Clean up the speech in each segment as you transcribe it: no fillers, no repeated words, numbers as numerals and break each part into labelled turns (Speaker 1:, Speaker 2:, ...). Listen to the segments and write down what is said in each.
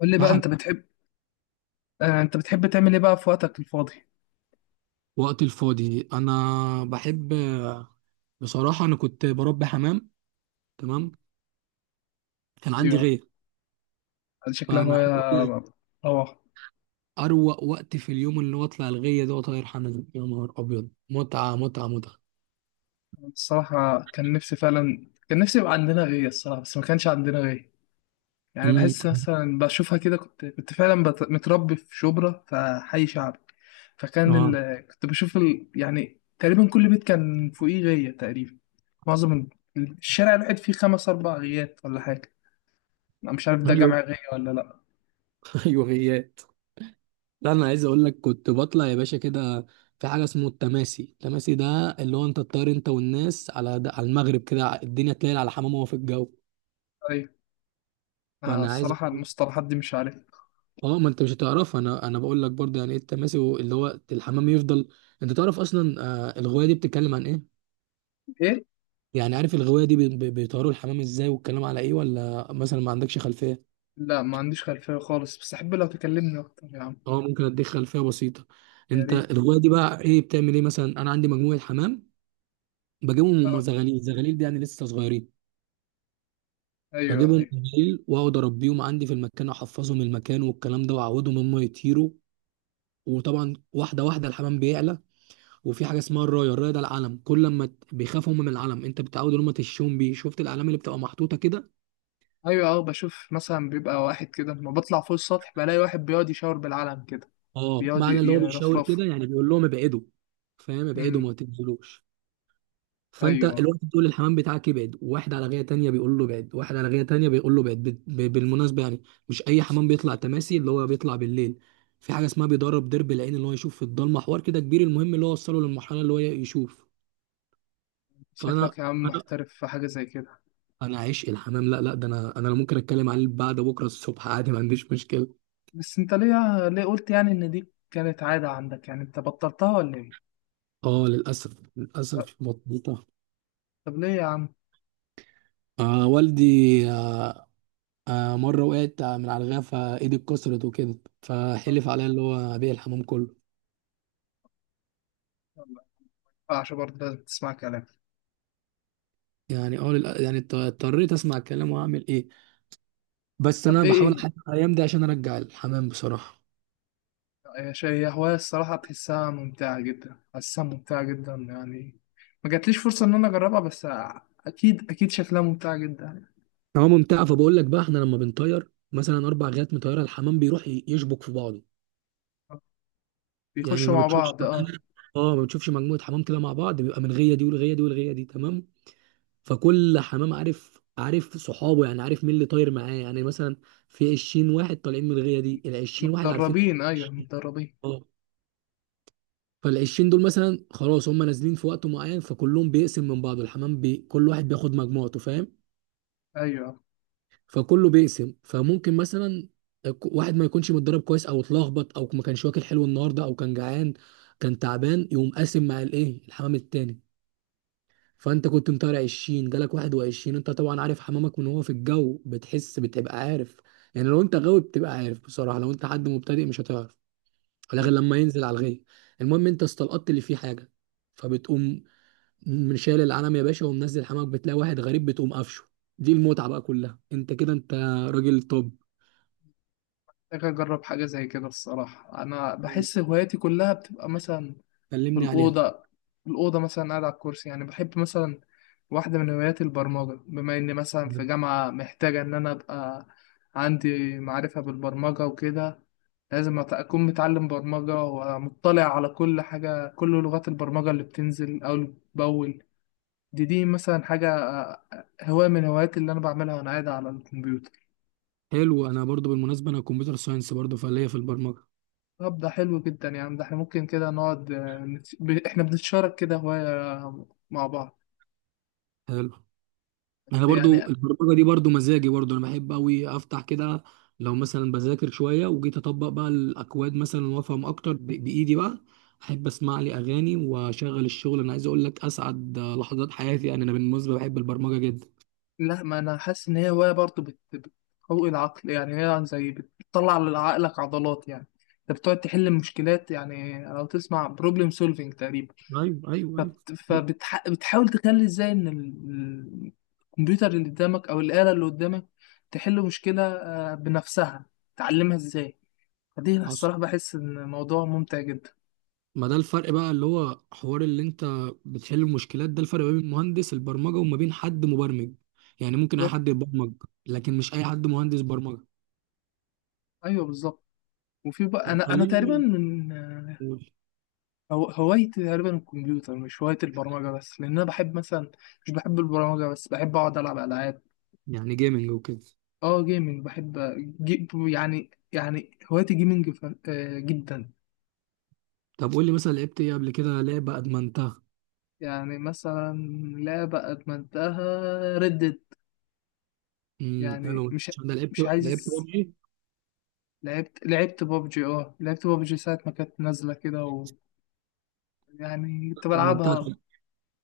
Speaker 1: قول لي
Speaker 2: يا
Speaker 1: بقى
Speaker 2: حبيبي.
Speaker 1: انت بتحب. انت بتحب تعمل ايه بقى في وقتك الفاضي؟
Speaker 2: وقت الفاضي انا بحب، بصراحه انا كنت بربي حمام. تمام، كان عندي
Speaker 1: ايوه.
Speaker 2: غيه.
Speaker 1: هذه شكلها
Speaker 2: فانا
Speaker 1: هواية
Speaker 2: عايز اقول لك
Speaker 1: روعة.
Speaker 2: اروق وقت في اليوم اللي هو اطلع الغيه ده واطير حمام، يا نهار ابيض، متعه متعه متعه.
Speaker 1: الصراحة كان نفسي فعلا كان نفسي يبقى عندنا غيه الصراحة، بس ما كانش عندنا غيه. يعني بحس
Speaker 2: امم،
Speaker 1: مثلا بشوفها كده، كنت فعلا متربي في شبرا، في حي شعبي.
Speaker 2: اه،
Speaker 1: كنت بشوف يعني تقريبا كل بيت كان فوقيه غيه تقريبا. معظم الشارع الواحد فيه خمس أربع غيات ولا حاجة. أنا مش عارف ده
Speaker 2: ايوه.
Speaker 1: جمع غية ولا لأ.
Speaker 2: ايوه غيات. لا انا عايز اقول لك كنت بطلع يا باشا كده، في حاجه اسمه التماسي. التماسي ده اللي هو انت تطير انت والناس على ده، على المغرب كده، الدنيا تليل على حمام وهو في الجو.
Speaker 1: أيوة.
Speaker 2: فانا عايز،
Speaker 1: الصراحة المصطلحات دي مش عارف.
Speaker 2: اه ما انت مش هتعرفها، انا بقول لك برضه يعني ايه التماسي. اللي هو الحمام يفضل، انت تعرف اصلا آه الغوايه دي بتتكلم عن ايه؟
Speaker 1: إيه.
Speaker 2: يعني عارف الغوايه دي بيطيروا الحمام ازاي والكلام على ايه، ولا مثلا ما عندكش خلفيه؟
Speaker 1: لا، ما عنديش خلفية خالص، بس أحب لو تكلمني أكتر يا عم.
Speaker 2: اه ممكن اديك خلفيه بسيطه.
Speaker 1: يا
Speaker 2: انت
Speaker 1: ريت.
Speaker 2: الغوايه دي بقى ايه، بتعمل ايه؟ مثلا انا عندي مجموعه حمام، بجيبهم هم
Speaker 1: أه.
Speaker 2: زغاليل. زغاليل دي يعني لسه صغيرين.
Speaker 1: أيوه
Speaker 2: بجيبهم
Speaker 1: أيوه
Speaker 2: بالليل واقعد اربيهم عندي في المكان، احفظهم المكان والكلام ده واعودهم هم يطيروا. وطبعا واحده واحده الحمام بيعلى. وفي حاجه اسمها الرايه. الرايه ده العلم، كل لما بيخافوا هم من العلم، انت بتعود ان هم تشوم بيه. شفت الاعلام اللي بتبقى محطوطه كده؟
Speaker 1: أيوه. أه بشوف مثلا بيبقى واحد كده لما بطلع فوق السطح، بلاقي واحد بيقعد يشاور بالعلم كده.
Speaker 2: اه،
Speaker 1: بيقعد ي-
Speaker 2: معنى اللي هو بيشاور
Speaker 1: يرفرفه
Speaker 2: كده يعني بيقول لهم ابعدوا. فاهم؟ ابعدوا
Speaker 1: أمم.
Speaker 2: ما تنزلوش. فانت
Speaker 1: أيوه.
Speaker 2: الواحد بتقول للحمام بتاعك ابعد، واحد على غايه تانيه بيقول له ابعد، واحد على غايه تانيه بيقول له ابعد. بالمناسبه يعني مش اي حمام بيطلع تماسي. اللي هو بيطلع بالليل، في حاجه اسمها بيدرب درب العين، اللي هو يشوف في الضلمه. حوار كده كبير، المهم اللي هو وصله للمرحله اللي هو يشوف.
Speaker 1: شكلك
Speaker 2: فانا
Speaker 1: يا عم
Speaker 2: انا
Speaker 1: محترف في حاجة زي كده.
Speaker 2: انا عشق الحمام. لا لا، ده انا ممكن اتكلم عليه بعد بكره الصبح عادي، ما عنديش مشكله.
Speaker 1: بس أنت ليه قلت يعني إن دي كانت عادة عندك، يعني أنت بطلتها ولا إيه؟
Speaker 2: اه للاسف،
Speaker 1: طب
Speaker 2: للاسف مضبوطه.
Speaker 1: طب ليه يا عم؟
Speaker 2: آه والدي، آه، مره وقعت من على الغفا، ايدي اتكسرت وكده،
Speaker 1: آه،
Speaker 2: فحلف عليا اللي هو ابيع الحمام كله.
Speaker 1: يلا، ما ينفعش برضه، لازم تسمع كلامي.
Speaker 2: يعني اه يعني اضطريت اسمع الكلام، واعمل ايه. بس
Speaker 1: طب
Speaker 2: انا
Speaker 1: إيه
Speaker 2: بحاول احدد
Speaker 1: إيه؟
Speaker 2: الايام دي عشان ارجع الحمام بصراحه.
Speaker 1: هي هواية الصراحة بتحسها ممتعة جدا، حاسسها ممتعة جدا يعني. ما جاتليش فرصة إن أنا أجربها، بس أكيد أكيد شكلها ممتعة جدا يعني.
Speaker 2: هو ممتعه، فبقول لك بقى احنا لما بنطير مثلا اربع غيات مطيره، الحمام بيروح يشبك في بعضه. يعني
Speaker 1: بيخشوا
Speaker 2: ما
Speaker 1: مع
Speaker 2: بتشوفش،
Speaker 1: بعض أه.
Speaker 2: اه ما بتشوفش مجموعه حمام كده مع بعض بيبقى من غيه دي والغيه دي والغيه دي. تمام. فكل حمام عارف عارف صحابه، يعني عارف مين اللي طاير معاه. يعني مثلا في 20 واحد طالعين من الغيه دي، ال 20 واحد عارفين.
Speaker 1: متدربين، أيوه متدربين.
Speaker 2: اه، فال 20 دول مثلا خلاص هم نازلين في وقت معين، فكلهم بيقسم من بعض. الحمام كل واحد بياخد مجموعته، فاهم؟
Speaker 1: أيوه.
Speaker 2: فكله بيقسم. فممكن مثلا واحد ما يكونش متدرب كويس، او اتلخبط، او ما كانش واكل حلو النهارده، او كان جعان، كان تعبان، يقوم قاسم مع الايه، الحمام التاني. فانت كنت مطالع 20، جالك 21. انت طبعا عارف حمامك من هو في الجو، بتحس، بتبقى عارف. يعني لو انت غاوي بتبقى عارف بصراحه، لو انت حد مبتدئ مش هتعرف ولا غير لما ينزل على الغيه. المهم انت استلقطت اللي فيه حاجه، فبتقوم من شايل العلم يا باشا ومنزل حمامك، بتلاقي واحد غريب بتقوم قفشه. دي المتعه بقى كلها. انت كده انت راجل توب.
Speaker 1: محتاج أجرب حاجة زي كده الصراحة. أنا بحس هواياتي كلها بتبقى مثلا في
Speaker 2: كلمني عليها.
Speaker 1: الأوضة في الأوضة مثلا قاعد على الكرسي، يعني بحب مثلا. واحدة من هواياتي البرمجة، بما إني مثلا في جامعة محتاجة إن أنا أبقى عندي معرفة بالبرمجة وكده. لازم أكون متعلم برمجة ومطلع على كل حاجة، كل لغات البرمجة اللي بتنزل أو اللي بتبول. دي مثلا حاجة، هواية من هواياتي اللي أنا بعملها وأنا قاعد على الكمبيوتر.
Speaker 2: حلو، انا برضو بالمناسبه انا كمبيوتر ساينس برضو، فليا في البرمجه.
Speaker 1: طب ده حلو جدا يعني. ده احنا ممكن كده نقعد، احنا بنتشارك كده هواية مع بعض.
Speaker 2: حلو،
Speaker 1: بس
Speaker 2: انا برضو
Speaker 1: يعني.
Speaker 2: البرمجه دي برضو مزاجي، برضو انا بحب قوي افتح كده لو مثلا بذاكر شويه وجيت اطبق بقى الاكواد مثلا وافهم اكتر بايدي بقى. احب اسمع لي اغاني واشغل الشغل. انا عايز اقول لك اسعد لحظات حياتي، يعني انا بالمناسبه بحب البرمجه جدا.
Speaker 1: لا، ما أنا حاسس إن هي هواية برضه بتقوي العقل، يعني هي يعني زي بتطلع لعقلك عضلات يعني. أنت بتقعد تحل مشكلات، يعني لو تسمع بروبلم سولفينج تقريبا.
Speaker 2: ايوه ايوه ايوه، دي
Speaker 1: فبتحاول تخلي ازاي ان الكمبيوتر اللي قدامك او الآلة اللي قدامك تحل مشكلة بنفسها، تعلمها ازاي. فدي أنا
Speaker 2: حصل.
Speaker 1: الصراحة بحس ان موضوع ممتع جدا.
Speaker 2: ما ده الفرق بقى، اللي هو حوار اللي انت بتحل المشكلات، ده الفرق ما بين مهندس البرمجه وما بين حد مبرمج. يعني ممكن اي
Speaker 1: بالظبط.
Speaker 2: حد يبرمج، لكن مش اي حد مهندس برمجه.
Speaker 1: ايوه بالظبط. وفي بقى
Speaker 2: طب
Speaker 1: انا تقريبا
Speaker 2: كلمني،
Speaker 1: من
Speaker 2: قول.
Speaker 1: هوايتي تقريبا الكمبيوتر، مش هوايتي البرمجة بس، لان انا بحب مثلا مش بحب البرمجة بس، بحب اقعد العب العاب.
Speaker 2: يعني جيمنج وكده؟
Speaker 1: اه جيمنج، بحب يعني هوايتي جيمنج جدا.
Speaker 2: طب قول لي مثلا لعبت ايه قبل كده، لعبه ادمنتها.
Speaker 1: يعني مثلا لعبة أدمنتها. ردد.
Speaker 2: امم، حلو.
Speaker 1: يعني مش
Speaker 2: عشان ده لعبت،
Speaker 1: مش
Speaker 2: لعبت
Speaker 1: عايز.
Speaker 2: روبجي ايه
Speaker 1: لعبت بابجي، اه لعبت بابجي ساعة ما كانت نازلة كده يعني كنت
Speaker 2: ادمنتها؟
Speaker 1: بلعبها.
Speaker 2: طب،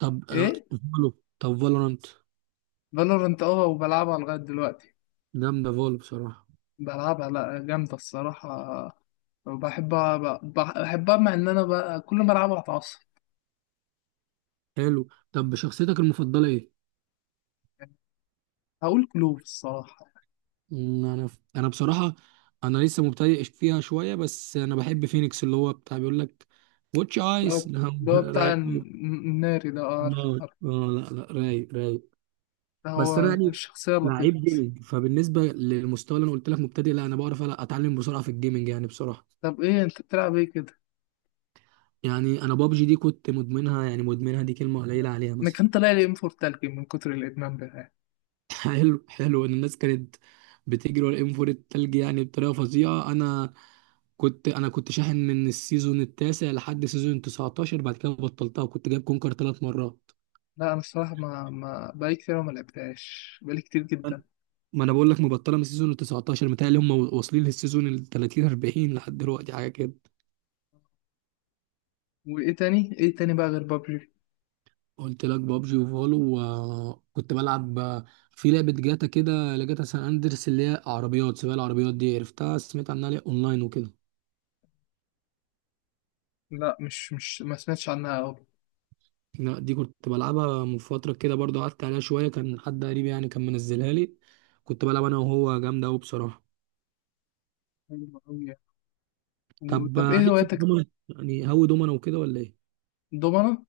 Speaker 2: طب،
Speaker 1: ايه.
Speaker 2: فالو. طب فالورانت؟
Speaker 1: فالورنت، اه، وبلعبها لغاية دلوقتي.
Speaker 2: جامده فالو بصراحه.
Speaker 1: بلعبها. لا، جامدة الصراحة. وبحبها، بحبها مع ان انا بقى كل ما العبها اتعصب
Speaker 2: حلو، طب شخصيتك المفضله ايه؟
Speaker 1: يعني. هقول كلوب الصراحة.
Speaker 2: انا، بصراحه انا لسه مبتدئ فيها شويه، بس انا بحب فينيكس، اللي هو بتاع بيقول لك واتش
Speaker 1: اللي
Speaker 2: ايس.
Speaker 1: هو اللي هو بتاع
Speaker 2: رايق أوي.
Speaker 1: الناري ده،
Speaker 2: لا،
Speaker 1: عارف عارف.
Speaker 2: لا لا، رايق رايق.
Speaker 1: ده
Speaker 2: بس انا
Speaker 1: هو
Speaker 2: يعني
Speaker 1: الشخصية اللطيفة.
Speaker 2: لعيب جيمنج، فبالنسبه للمستوى اللي انا قلت لك مبتدئ، لا انا بعرف اتعلم بسرعه في الجيمنج يعني بصراحه.
Speaker 1: طب ايه انت بتلعب ايه كده؟
Speaker 2: يعني انا بابجي دي كنت مدمنها. يعني مدمنها دي كلمه
Speaker 1: انا
Speaker 2: قليله عليها
Speaker 1: أنا
Speaker 2: مثلا.
Speaker 1: كان طالع لي ام 4 تلج من كتر الادمان بتاعي.
Speaker 2: حلو حلو، ان الناس كانت بتجري ورا الام 4 التلج يعني بطريقه فظيعه. انا كنت شاحن من السيزون التاسع لحد سيزون 19، بعد كده بطلتها، وكنت جايب كونكر 3 مرات.
Speaker 1: لا انا الصراحه ما ما بقالي كتير أوي، ما لعبتهاش بقالي كتير جدا.
Speaker 2: ما انا بقول لك مبطله من السيزون ال 19، متهيألي هم واصلين للسيزون ال 30، 40 لحد دلوقتي حاجه كده.
Speaker 1: وايه تاني، ايه تاني بقى غير بابجي؟
Speaker 2: قلت لك بابجي وفولو، وكنت بلعب في لعبة جاتا كده، لجاتا سان اندرس اللي هي عربيات سباق. العربيات دي عرفتها؟ سمعت عنها ليه اونلاين وكده؟
Speaker 1: لا، مش ما سمعتش عنها أوي.
Speaker 2: لا دي كنت بلعبها من فترة كده برضو، قعدت عليها شوية، كان حد قريب يعني كان منزلها لي، كنت بلعب انا وهو، جامدة قوي بصراحة.
Speaker 1: حلو أوي يعني.
Speaker 2: طب
Speaker 1: طب ايه
Speaker 2: ليك في
Speaker 1: هواياتك؟
Speaker 2: الدومنة؟ يعني هوي دومنة وكده ولا ايه؟
Speaker 1: الدومنة.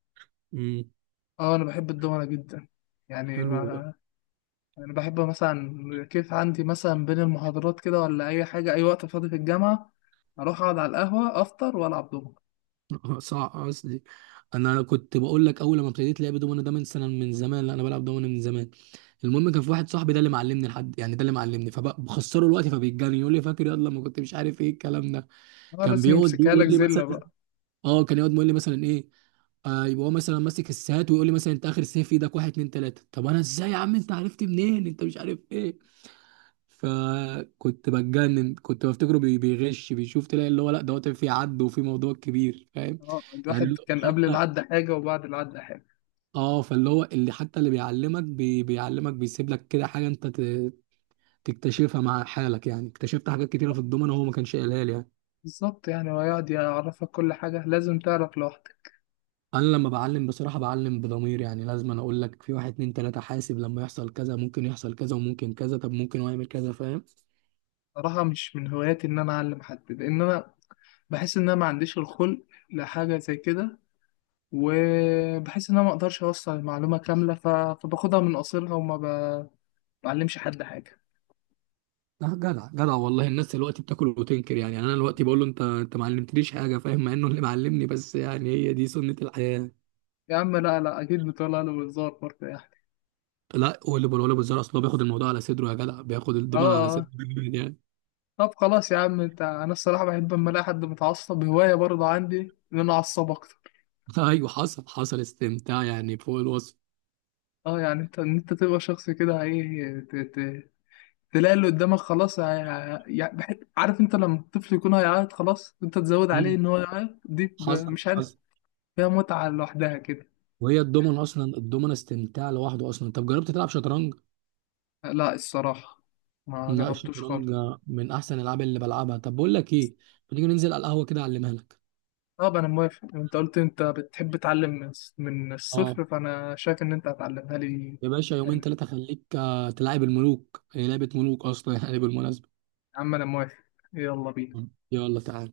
Speaker 2: امم،
Speaker 1: اه انا بحب الدومنة جدا. يعني
Speaker 2: حلو.
Speaker 1: ما انا بحب مثلا كيف عندي مثلا بين المحاضرات كده ولا اي حاجه، اي وقت فاضي في الجامعه اروح اقعد على القهوه افطر والعب دومنة.
Speaker 2: صح، قصدي انا كنت بقول لك اول ما ابتديت لعب دومنه ده من سنه، من زمان، لا انا بلعب دومنه من زمان. المهم كان في واحد صاحبي ده اللي معلمني لحد يعني، ده اللي معلمني، فبخسره الوقت فبيتجنن، يقول لي فاكر، يلا ما كنت مش عارف ايه الكلام ده.
Speaker 1: اه
Speaker 2: كان
Speaker 1: لازم
Speaker 2: بيقعد
Speaker 1: يمسكها
Speaker 2: يقول
Speaker 1: لك
Speaker 2: لي
Speaker 1: زله
Speaker 2: مثلا،
Speaker 1: بقى.
Speaker 2: اه كان يقعد يقول لي مثلا ايه، آه يبقى هو مثلا ماسك السات ويقول لي مثلا انت اخر سيف في ايدك واحد اتنين تلاته. طب انا ازاي يا عم انت عرفت منين، انت مش عارف ايه؟ فكنت بتجنن، كنت بفتكره بيغش بيشوف. تلاقي اللي هو لا، دوت في عد وفي موضوع كبير، فاهم؟
Speaker 1: اه الواحد
Speaker 2: يعني
Speaker 1: كان قبل العد حاجه وبعد العد حاجه.
Speaker 2: اه فاللي هو، اللي حتى اللي بيعلمك بيعلمك بيسيب لك كده حاجه انت تكتشفها مع حالك. يعني اكتشفت حاجات كتيره في الضمنه هو ما كانش قايلها لي يعني.
Speaker 1: بالظبط يعني، ويقعد يعرفك كل حاجة لازم تعرف لوحدك.
Speaker 2: انا لما بعلم بصراحه بعلم بضمير، يعني لازم أنا اقول لك في واحد اتنين تلاته، حاسب لما يحصل كذا ممكن يحصل كذا وممكن كذا، طب ممكن هو يعمل كذا، فاهم؟
Speaker 1: صراحة مش من هواياتي إن أنا أعلم حد، لأن أنا بحس إن أنا ما عنديش الخلق لحاجة زي كده. وبحس إن أنا ما أقدرش أوصل المعلومة كاملة، فباخدها من قصيرها وما بعلمش حد حاجة.
Speaker 2: لا جدع جدع والله. الناس دلوقتي بتاكل وتنكر يعني. يعني انا دلوقتي بقول له انت ما علمتنيش حاجه فاهم، مع انه اللي معلمني، بس يعني هي دي سنه الحياه.
Speaker 1: يا عم، لا لا، أكيد بتقولها له بهزار برضه يعني.
Speaker 2: لا واللي بقوله بالزرع، اصل هو بياخد الموضوع على صدره، يا جدع بياخد
Speaker 1: آه
Speaker 2: الضمان على صدره.
Speaker 1: آه. طب خلاص يا عم. أنا الصراحة بحب أما ألاقي حد متعصب هواية برضه عندي إن أنا أعصب أكتر.
Speaker 2: ايوه، حصل حصل استمتاع يعني فوق الوصف.
Speaker 1: آه، يعني إن أنت تبقى شخص كده، إيه، تلاقي اللي قدامك خلاص، يعني عارف انت لما الطفل يكون هيعيط خلاص انت تزود عليه
Speaker 2: مم.
Speaker 1: ان هو يعيط، دي
Speaker 2: حصل
Speaker 1: مش عارف،
Speaker 2: حصل.
Speaker 1: فيها متعة لوحدها كده.
Speaker 2: وهي الدومنة اصلا، الدومنة استمتاع لوحده اصلا. طب جربت تلعب شطرنج؟
Speaker 1: لا الصراحة ما
Speaker 2: لا،
Speaker 1: جربتوش خالص.
Speaker 2: الشطرنج من احسن الالعاب اللي بلعبها. طب بقول لك ايه، ما تيجي ننزل على القهوة كده اعلمها لك.
Speaker 1: طب انا موافق، انت قلت انت بتحب تعلم من الص- من
Speaker 2: اه،
Speaker 1: الصفر فانا شايف ان انت هتعلمها لي
Speaker 2: يا باشا يومين
Speaker 1: يعني.
Speaker 2: ثلاثة خليك تلعب الملوك. هي لعبة ملوك اصلا يعني بالمناسبة.
Speaker 1: يا عم انا موافق، يلا بينا.
Speaker 2: يلا تعال.